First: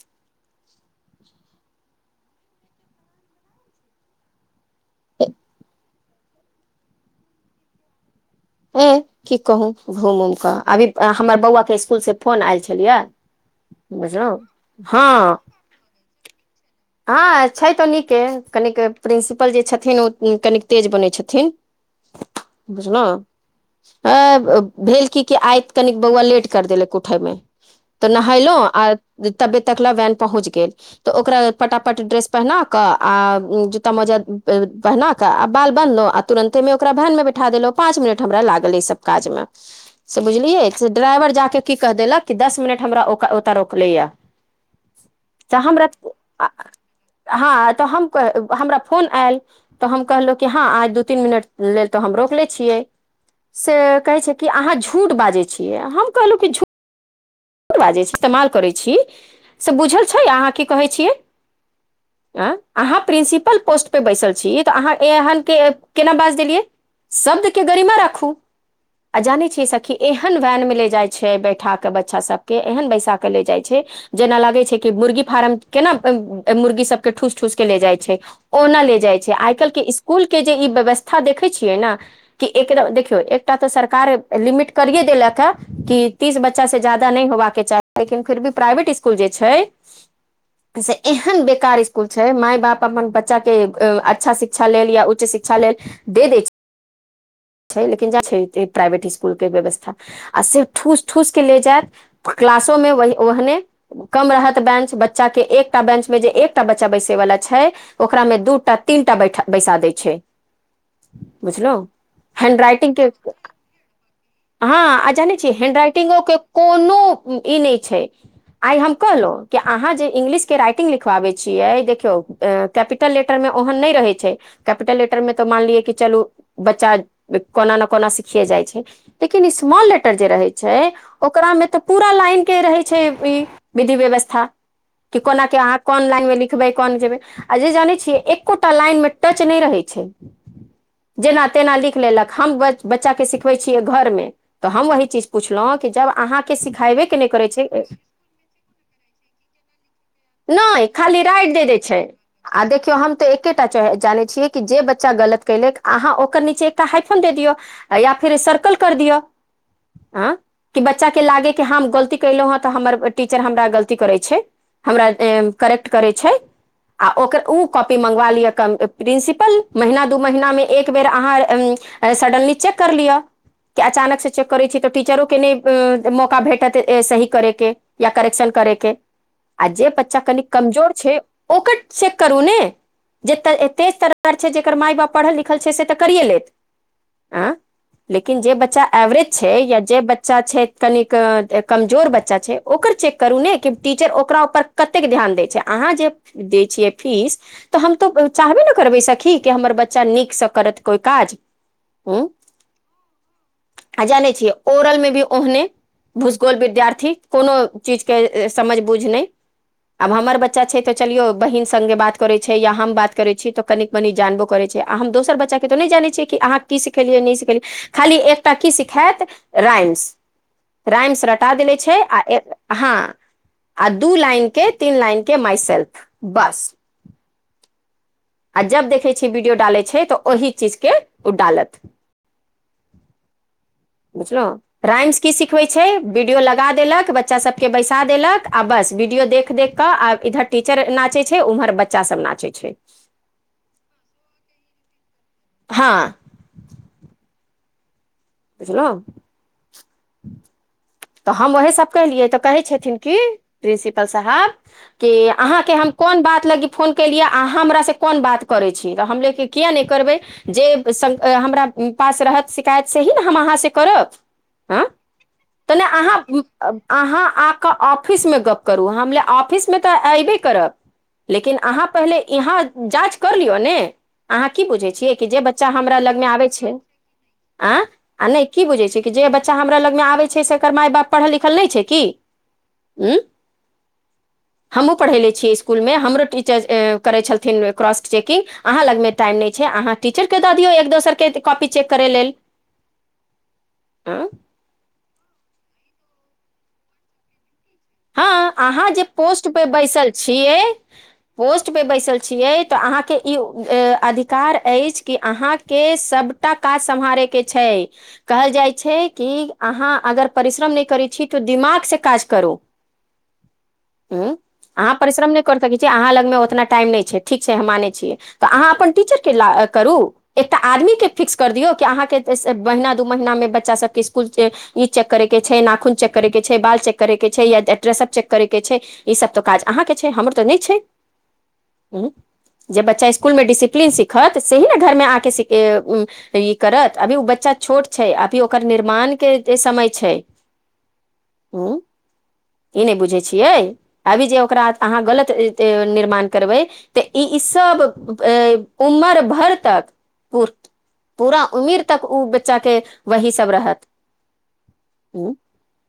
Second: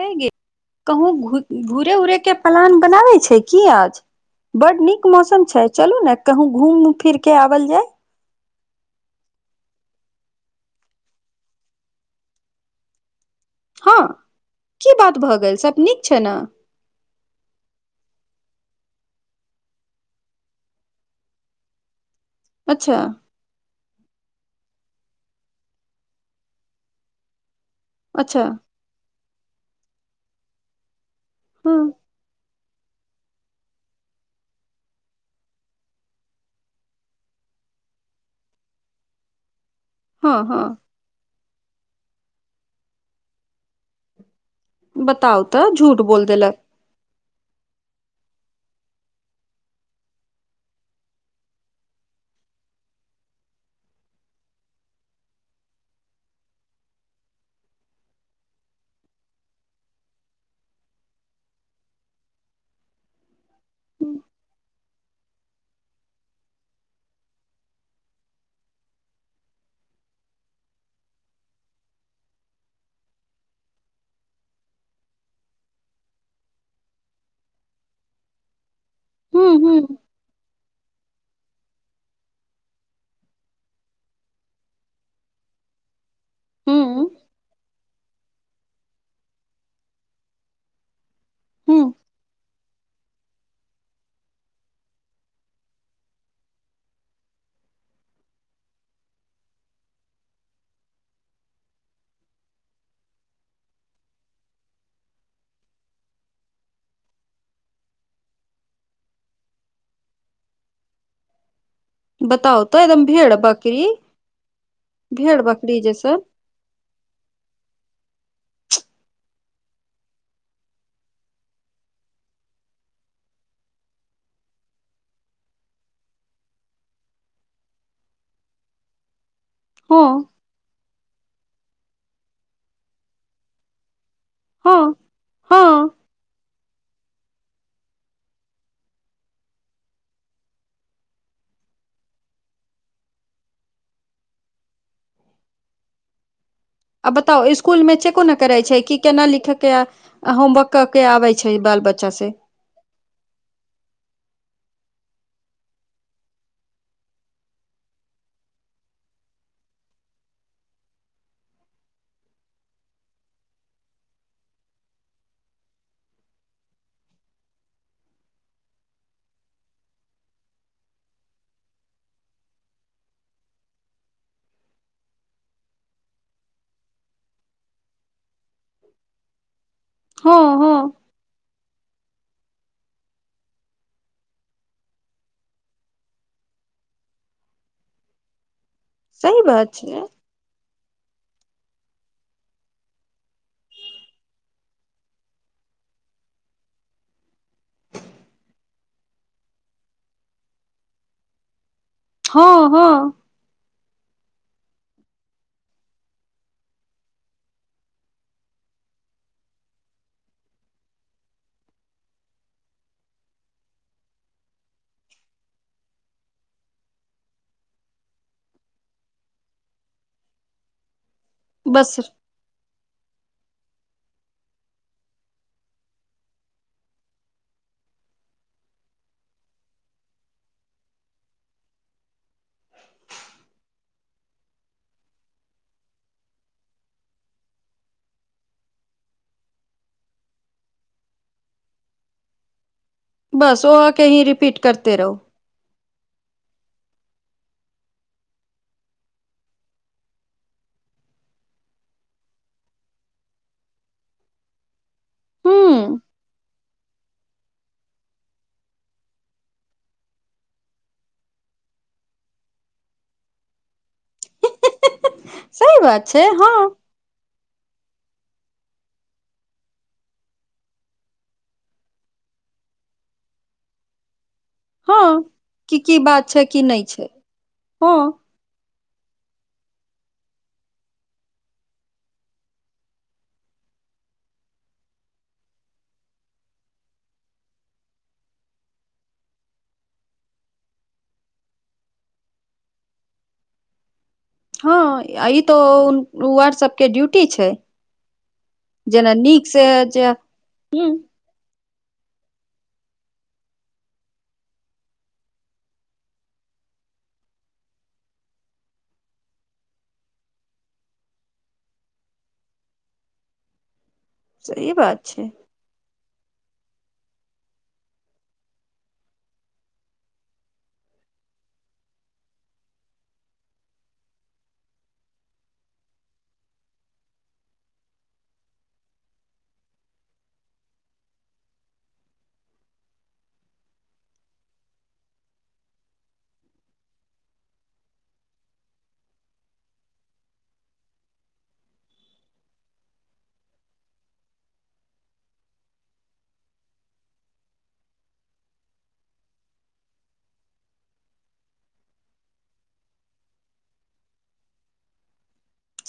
हे गे कहूँ घूरे उरे के प्लान बनाबे छै की आज बड नीक मौसम छै चलू ने कहुँ घूम फिरके आबल जाय ऐह की कहू घुम उम कऽ अभी हमर बौआ के स्कुल से फोन आयल छलियै हँ बुझलहु की बात भऽ हँ गेल सब नीक छै न हँ छै तऽ नीके कनिक प्रिंसिपल जे छथिन ओ कनिक तेज बनैत छथिन अच्छा बुझलौ ह भेल की कि आइत कनिक बौआ लेट कर देलक उठयमे त अच्छा नहलो आ तबे तकले वैन पहुँच गेल तऽ ओकरा हँ पटा पट ड्रेस पहिनाकऽ आ जूत्ता मोजा पहिनाकऽ आ बाल बन्हलहुँ आ तुरन्तेमे ओकरा भैनमे बैठा देलहुँ पांच मिनट हमरा लागल ई सब काज में से हँ हँ बुझलियै से ड्राइवर जा कऽ की कहि देलक कि दस मिनट हमराकरा ओतय रोकलैए बताउ तऽ झूठ बोल देलक हँ तऽ हम कह हमरा फोन आयल तऽ हम कहलहुँ कि हँ आइ दू तीन मिनट लेट तऽ हम रोकले छियै से कहे छै की अहाँ झूठ बाजे छिये हम कहलु कि झूठ बाजै छी इस्तेमाल करै छी से बुझल छै अहाँ की कहै छियै अ अहाँ प्रिंसिपल पोस्ट पे बैसल छी तऽ अहाँ एहन के केना बाज देलियै शब्द के गरीमा राखू आ जाने छी सखी एहन भैन मे ले जाय छै बैठा के बच्च बच्चा सबके ऐहन बैसा कऽ ले जाइ छै जेना लागे छै कि मुर्गी फारम केना मुर्गी सब के ठूस ठूस के ले जाइ छै ओना ले जाइ छै आइ हूँ काल्हिके हूँ इस्कुल के जे ई व्यवस्था देखै छियै ने कि एकर एकदम देखियौ एकटा त सरकार लिमिट करिए देलक हँ कि तीस बच्चा से जा हूँ रहवाके चाही लेकिन फिर भी प्राइवेट इसकुल जे छै से एहन बेकार हूँ स्कुल छै माय बाप अपन बच च्चा के अच्छा शिक्षा लेल या उच्च शिक्षा लेल दे दे छै छै लेकिन जा छै प्राइवेट इसकुल के व्यवस्था आ सिर्फ ठूस ठूस के ले जायत क्लासो में वही ओहने कम रहत बेंच बच्चा के एकटा बेंच मे जे एकटा बच्चा बैसै वला छै ओकरामे दूटा तीनटा बैठा बैसा दै छै बुझलऊँ बताउ त एकदम भेड़ बकरी हँ आ जानै भेड़ छियै बकरी जैसन हेंडराइटिंगो के कोनो ई नै छै आइ हम कहलऊं कि अहाँ जे इंग्लिश के राइटिंग लिखबाबे छियै देखियौ अ कैपिटल लेटर मे ओहन नहि रहै छै कैपिटल लेटर मे त मानलियै कि चलू बच्चा कोना ने कोना सिखियए जाइ छै लेकिन स्मॉल हँ लेटर जे रहै छै ओकरा में त पूरा लाइन के रहे छै ई विधि व्यवस्था हँ कि कोना के अहाँ हँ कोन लाइन मे लिखबै कोन जेबै आ जे जानै छियै एकोटा लाइन मे टच नहि रहै छै जेना तेना लिख लेलक हम बच्चा के सिखबै छियै घर मे त हम वहि चीज पुछलहुँ कि जब अहाँके के सिखाइ आ बताउ इसकुलमे चेको ने करै छै कि केना लिखयके आ होमबक क नहि के खाली आबै राइट छै दे दै बाल बच्चा से आ देखियौ हम तऽ एकेटा जानै छियै कि जे बच्चा गलत कैलक अहाँ ओकर नीचे एकटा हाइफन दे दियौ या फिर सर्कल कर दियौ हँ कि बच्चा के लागे कि हम गलती कैलहुँ त हमर टीचर हमरा गलती करै छै हमरा ए करैेक्ट करै छै आ ओकर उ कॉपी मंगवा लिअ कम प्रिंसिपल महीना दू महीना मे एक बेर अहाँ अ सडनली चेक कर लिअ कि अचानक से चेक करै छी त टीचरोके नहि मौका भेटत सही करैके या करेक्शन करैके आ जे बच्चा हँ कनि हँ कमजोर छै ओकट चेक करू ने जे तेज तरार छै जेकर माय बाप पढ़ल लिखल छै से तऽ करिए लेत किन जे बच्चा एवरेज सही छै बात या जे बच् चा छै कनिक कमजोर बच्चा छै ओकर चेक करू ने कि टीचर ओकरा उपर कत्तेक ध्यान दै छै अहाँ जे दै छियै फीस तऽ हम त चाहबे ने करबै सखी कि हमर बच्चा नीक स करत कोइ काज ह्म हँ हँ आ जानै छियै ओरल मे भी ओहने भूसकोल विद्यार्थी कोनो चीज के समझ बुझ नहि आब हमर बच्चा छै तऽ चलियो बहिन संगे बात करे छै या हम बात करै छी त कनीक मनी जानबो करे छै आ हम दोसर बच्चा के तो नहि जानै छियै कि अहाँ की सिखेलियै नहि सिखेलियै खाली एकटा की सिखैत राइम्स राइम्स रटा देले बस छै आ एक आ हँ आ दू लाइन के तीन लाइन के माइ सेेल्फ बस आ जब देखै छियै वीडियो डालै छै तऽ ओहि चीज के उ डालत बुझलौं राइम्स की सिखबै छै बीडियो लगा देलक बच्चा सबके बैसा देलक आ बस बीडियो देख देख क आब इधर टीचर नाचैे छै उम्हर बच्चा सब नाचै छै बस ओ आके ही रिपीट करते रहो हँ बुझलौ तऽ हम ओएहीसभ केलियै तऽ कहै छथिन कि प्रिंसिपल साहाब कि अहाँके हम हूँ कोन बात लागी फोन केलियै अहाँ हमर से कोन बात करै छी तऽ हम लेे की किए नइ करबै जे हमरा पास रहत शिकायत सेही ने हम अहाँ से करब हँ त सही ने बात अहाँ छै हँ अब अहाँ आकेऽ ऑफिस म गप्प करू हम ले ऑफिस मे तऽ एऐबे करब लेकिन अहाँ पहिले इहाँ जाँच कर लियौ ने अहाँ की बुझै छियै हँ कि जे बच्चा की हमरा की लग मे बात आबे की छै नहि आ हँ आ ने कि बुझे छै कि जे बच्चा हमरा लग मे आबे सेकर माय बाप पढ़ल लिखल नहि छै कि उ [inaudible] हमहूँ पढ़ेले छियै इसकुलमे हमरो टीचर करैत छलथिन क्रॉस चेकिंग अहाँ लगमे टाइम नहि छै अहाँ टीचरकेँ दऽ दियौ एक दोसरके कॉपी चेक करै लेल [inaudible] [inaudible] हँ ई तऽ वार्ड सबके ड्यूटी छै हँ अहाँ जे जेना नीक पोस्ट पे से जे बैसल ह छियै पोस्टपे बैसल छियै तऽ अहाँके ई अधिकार अछि कि अहाँके सभ टा काज सम्हारे के छै कहल जाइ छै कि अहाँ अगर परिश्रम नहि करै छी तऽ दिमाग से काज करू ह सही अहाँ बात छै परिश्रम ने कर सकै अाँ लगमे ओतना टाइम नहि छै ठीक छै हम मानै छियै तऽ अहाँ अपन टीचर ला करू एकटा आदमीकेँ फिक्स कर दियौ कि अहाँके महीना दू महीनामे बच्चासभके इस्कुल के ई चेक करे के छै नाखून चेक करे के छै बाल चेक करे के छै या ड्रेस्प चेक करैके छै ई सब तऽ काज अहाँके छै हमर तऽ नहि छै जे बच्चा इस्कुलमे डिसिप्लीन सीखत सेही ने घरमे आके सीखै [unintelligible] ई करत अभी ओ बच्चा छोट छै अभी ओकर निर्माण के जे समय छै उ ई नै बुझै छियै अभी जे ओकरा अहाँ गलत निर्माण करबै तऽ ई सब उमर भर तक पु पूरा उमीर तक ओ बच्चाे के वही सब रहत उ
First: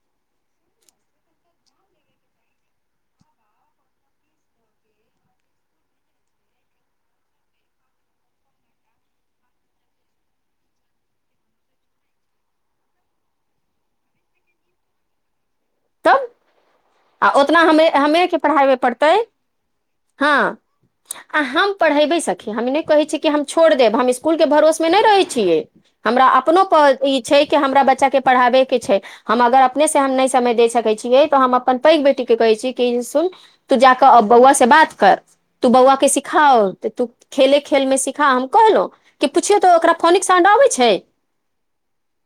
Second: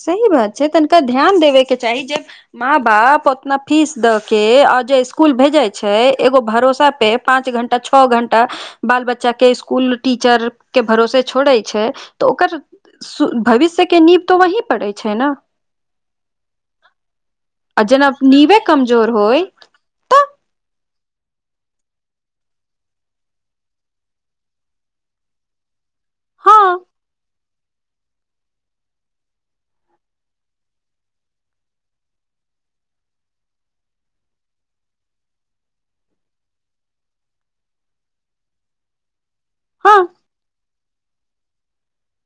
सही बात छै तनिका ध्यान देबेके चाही जे माँ बाप ओतना फीस दअ के आ जे स्कूल भेजे छै एगो भरोसा पे पाँच घण्टा छौ घण्टा बाल बच्चा के स्कुल टीचर के भरोसे छोड़ै छै तऽ ओकर सूर भविष्यके नीव तऽ वही पड़ैत छै न तब आ ओतना आ हमे जेना हमेरके नीवे पढाबे कमजोर पड़तै होय तऽ हँ आ हम पढ़ेबे सखी हम इ नै कहै छी कि हम छोड़ देब हम इसकुल के भरोसे मे नहि रहै छियै हमरा हँ अपनो पर ई छै हमरा बच्चा के पढ़ाबै के छै हम अगर अपने से हम नहि समय दे सकै छियै तऽ हम अप अपन पैघ बेटी के कहै छी कि सुन तू जाकऽ बौआ से बात कर तू बौआ के सिखा तऽ तू खेले खेलमे सिखा हम कहलहुँ की पुछियौ तऽ ओकरा हँ फोनिक साण्ड अबै छै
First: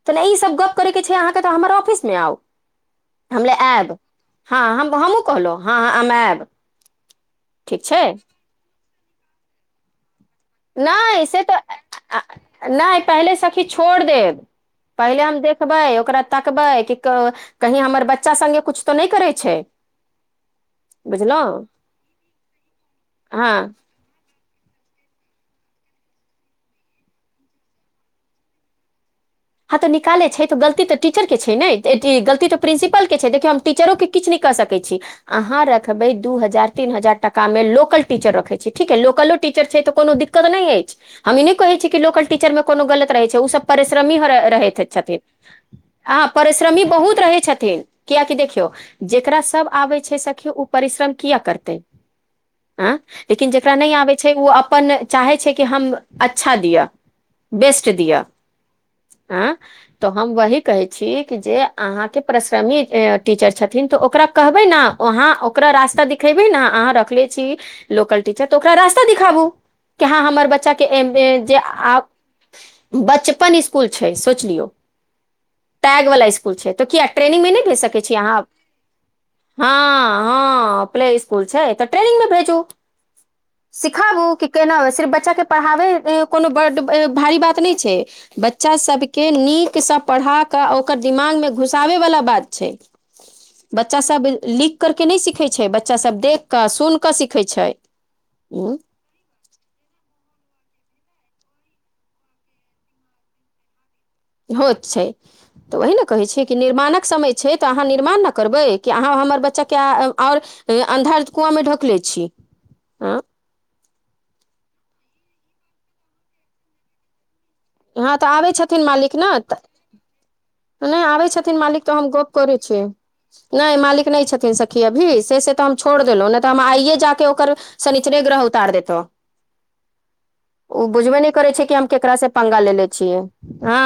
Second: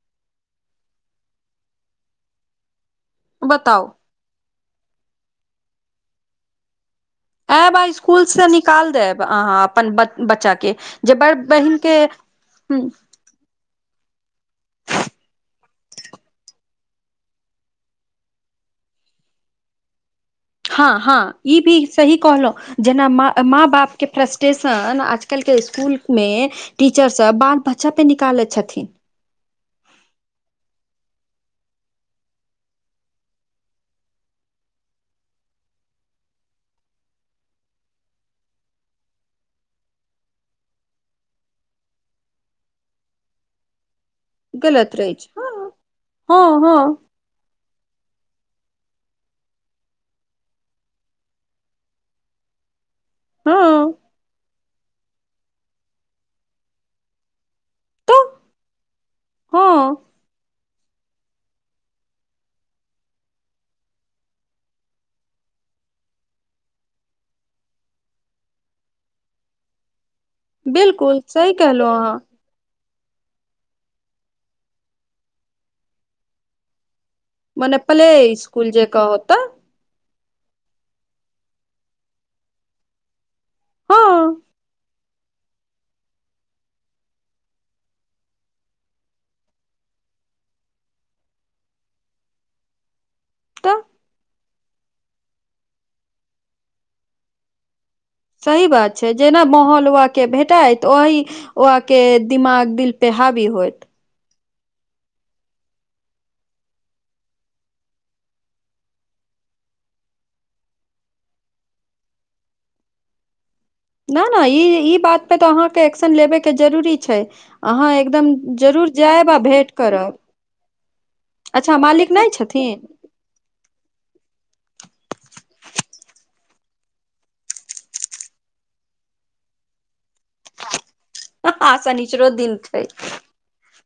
तऽ नहि ई सब गप करैके छै अहाँके तऽ हमर ऑफिसमे आउ हम ले बताउ आयब हँ हम हमहूँ कहलहुँ हँ हम आयब आयब आ ठीक छै स्कूल से निकाल देब अहाँ अपन बच्चा के जे नहि बड़ बहिन के ह पेहले सखी छोर देब पहिले हम देखबै ओकरा तकबै की क कही हमर बच्चा सङ्गे कुछ तऽ नहि करै छै हँ हँ ई बुझलहुँ भी सही कहलहुँं जेना मा हँ माँ बाप के फ्रस्टेशन आजकलके इसकुलमे टीचरसभ बाल बच्चापे निकालैत छथिन हँ तऽ निकाले छै तऽ गलती तऽ टीचर के छै ने गलती तऽ प्रिंसिपल के छै देखियौ हम टीचरो के किछ नै क सकै छी अहाँ रखबै दू हजार तीन हजार टाकामे लोकल टीचर रखै छी ठीक है लोकलो टीचर छै तऽ कोनो दिक्कत दिक्कत नइ अछि हम ई नहि कहै छीय कि लोकल टीचर मे कोनो गलत रहै छै ओ सब परिश्रमी र रहैत गलत रहै छथिन छै हँ आहा हँ परिश्रमी हँ बहुत रहै छथिन कियाकि देखियौ जेकरा सब आबै छै सखि ओ परिश्रम किया करतै आँ लेकिन जकरा हँ नहि आबै छै ओ अपन चाहै छै कि हम अच्छा दिअ बेस्ट दिया तऽ ए हँ त हम वहि कहै छी कि जे अहाँके परिश्रमी टीचर छथिन तऽ ओकरा कहबै न वहाँ ओकरा रास्ता दिखेबै ने अहाँ रखले छी लोकल टीचर तऽ ओकरा रास्ता दिखाबू के आहाँ हमर बच्चा बिलकुल के सही जे कहलहुँ आब अहाँ बचपन स्कुल छै सोच लियौ टैग वला स्कुल तऽ कियै ट्रेनिंग में नै मने भेज सके प्ले छियै अहां स्कुल जे कहो तऽ हँ हँ प्ले इसकुल छै तऽ ट्रेनिंग में भेजू [inaudible] सिखाबू कि केना सिर्फ बच्चा के पढ़ाबै कोनो बड्ड भारी बात नहि छै बच्चासभके नीकसँ पढ़ा कऽ आ ओकर दिमागमे घुसाबैवला बात छै तऽ बच्चा सब लिख कर के नहि सिखै छै बच्चा सभ देख कऽ सुन कऽ सिखै छै सही बात जेना माहौल वहा के भेटैत ओहि वह के दिमाग दिलपे हाबी होइत होत छै तऽ ओही ने कहैत छियै कि निर्माणक समय छै तऽ अहाँ निर्माण ने करबै कि अहाँ हमर बच्चाके आओर अन्धार कुआंमे ढकले छी हँ [inaudible] न न ई ई बात पे तऽ अहाँके एक्शन लेबे के जरूरी छै अहाँ यहाँ तऽ एकदम आबै छथिन जरूर मालिक जायब ने आ तऽ भेँट करब नहि आबै छथिन अच्छा तऽ हम मालिक नहि गप करै छियै छथिन नहि मालिक नहि छथिन सखी अभी से से तऽ हम छोड़ देलहुॅँ नहि तऽ हम आइयए जाके ओकर शनिचर ग्रह उतार देतौं [inaudible] ओ बुझबे नहि करै छै कि हँ हम केकरास से शनिचरो दिन पंगा छै लेे छियै हँ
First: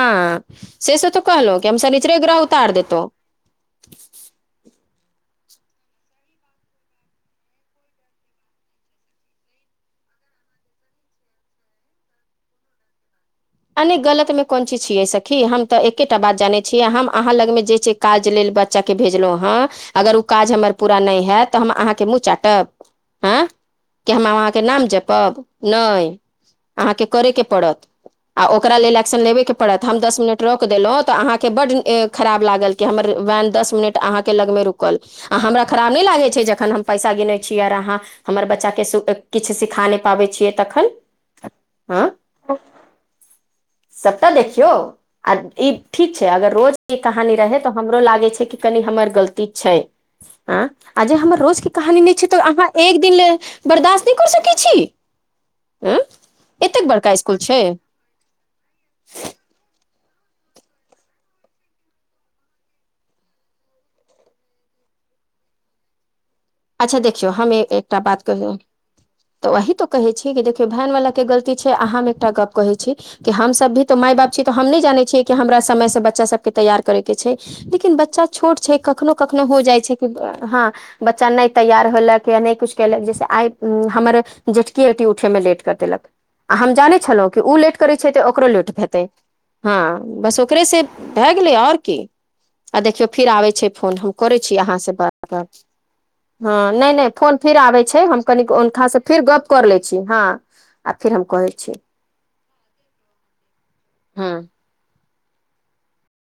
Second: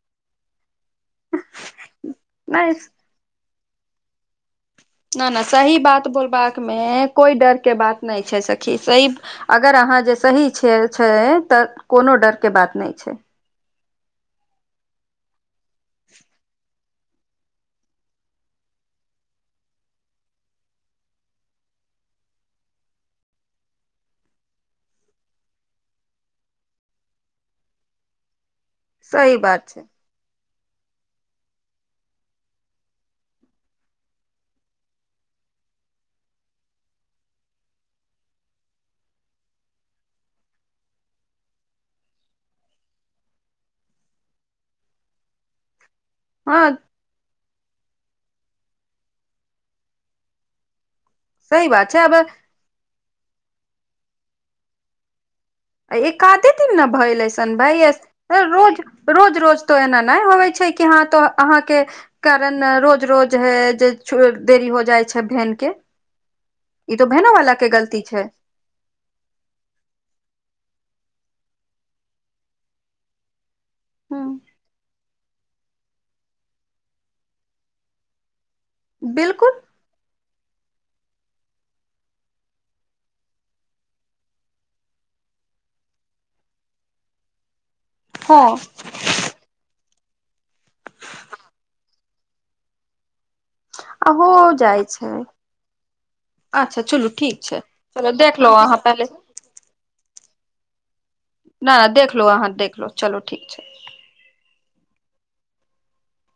से से तऽ कहलो कि हम शनिचरे ग्रह उतार नहि देतौ न न सही बात बोलबाक मे कोइ डर के बात नहि छै सखी सही अगर अहाँ जे सही छियै छै तऽ कोनो डर के बात नहि छै आ नहि गलत में कोन चीज छियै सखि हम तऽ एकेटा बात जानै छीयै हम अहाँ लगमे जे छै काज लेल बच्चाके भेजलहुँ हेँ अगर ओ काज हमर पूरा नहि हयत तऽ हम अहाँके मुँह चाटब आँ [inaudible] कि हम अहाँके नाम जपब नहि अहाँके करयके पड़त आ ओकरा लेल एक्शन सही लेबे के बात छै पड़त हम दस मिनट तऽ रोक देलहुँ तऽ अहाँकेँ बड्ड खराब लागल कि हमर वैन दस मिनट अहाँके लगमे रूकल आ हमरा खराब नहि लागै छै जखन हम पैसा गिने छियै आर अहाँ हमर बच्चाके किछु सिखा नहि पाबै छियै तखन हँ सबटा देखियौ आ ई ठीक छै अगर हँ रोज ई कहानी रहै तऽ हमरो लागे छै कि कनि हमर गलती छै आ आ जे हमर सही रोजके बात कहानी नहि आब छै तऽ अहाँ एक दिन ल बर्दाश्त नहि कर सकै छी एकाधे दिन ने एतेक बड़का भय इसकुल लैसन छै भइ यस रोज रोज रोज त एना नहि होवे छै कि हँ तो अहाँके कारण रोज रोज है जे देरी हो जाइ छै बेनक के ई अच्छा तो देखियौ भेनो हम वाला के एकटा गलती बात छै कर तऽ वही तो कहे छी कि देखियौ भैन वाला के गलती छै अह हम एकटा गप कहै छी कि हम हम सभ भी तऽ माय ह बाप छी तऽ हम नहि जान छी हमरा समय से बच्चा सब के तैयार करे के छै लेकिन बच्चा छोट छै कखनो कखनो बिलकुल हो जाइ छै हँ बच्च चाय नहि तैयार होलक या नहि कुछ कयेलक जैसे आइ हमर जेठकी उठैय मे लेट कर देलक आ हम जानैत छलहुँ कि ओ लेट करैत छै तऽ ओकरो हँ लेट हेतै हँ बस ओकरे से भए गेलै आओर की आ देखियौ फिर आबे छै फोन आ हम हो करै छी जाइ अहाँसँ छै बात हँ अच्छा नहि नहि चलू फोन ठीक फिर आबै छै चलो हम देख कनि लो अहाँ हुनकासँ पहिले फेर गप्प कर लै छी हँ आ फिर हम कहै छी नहि देखलो अहाँ देखलो चलो ठीक छै हँ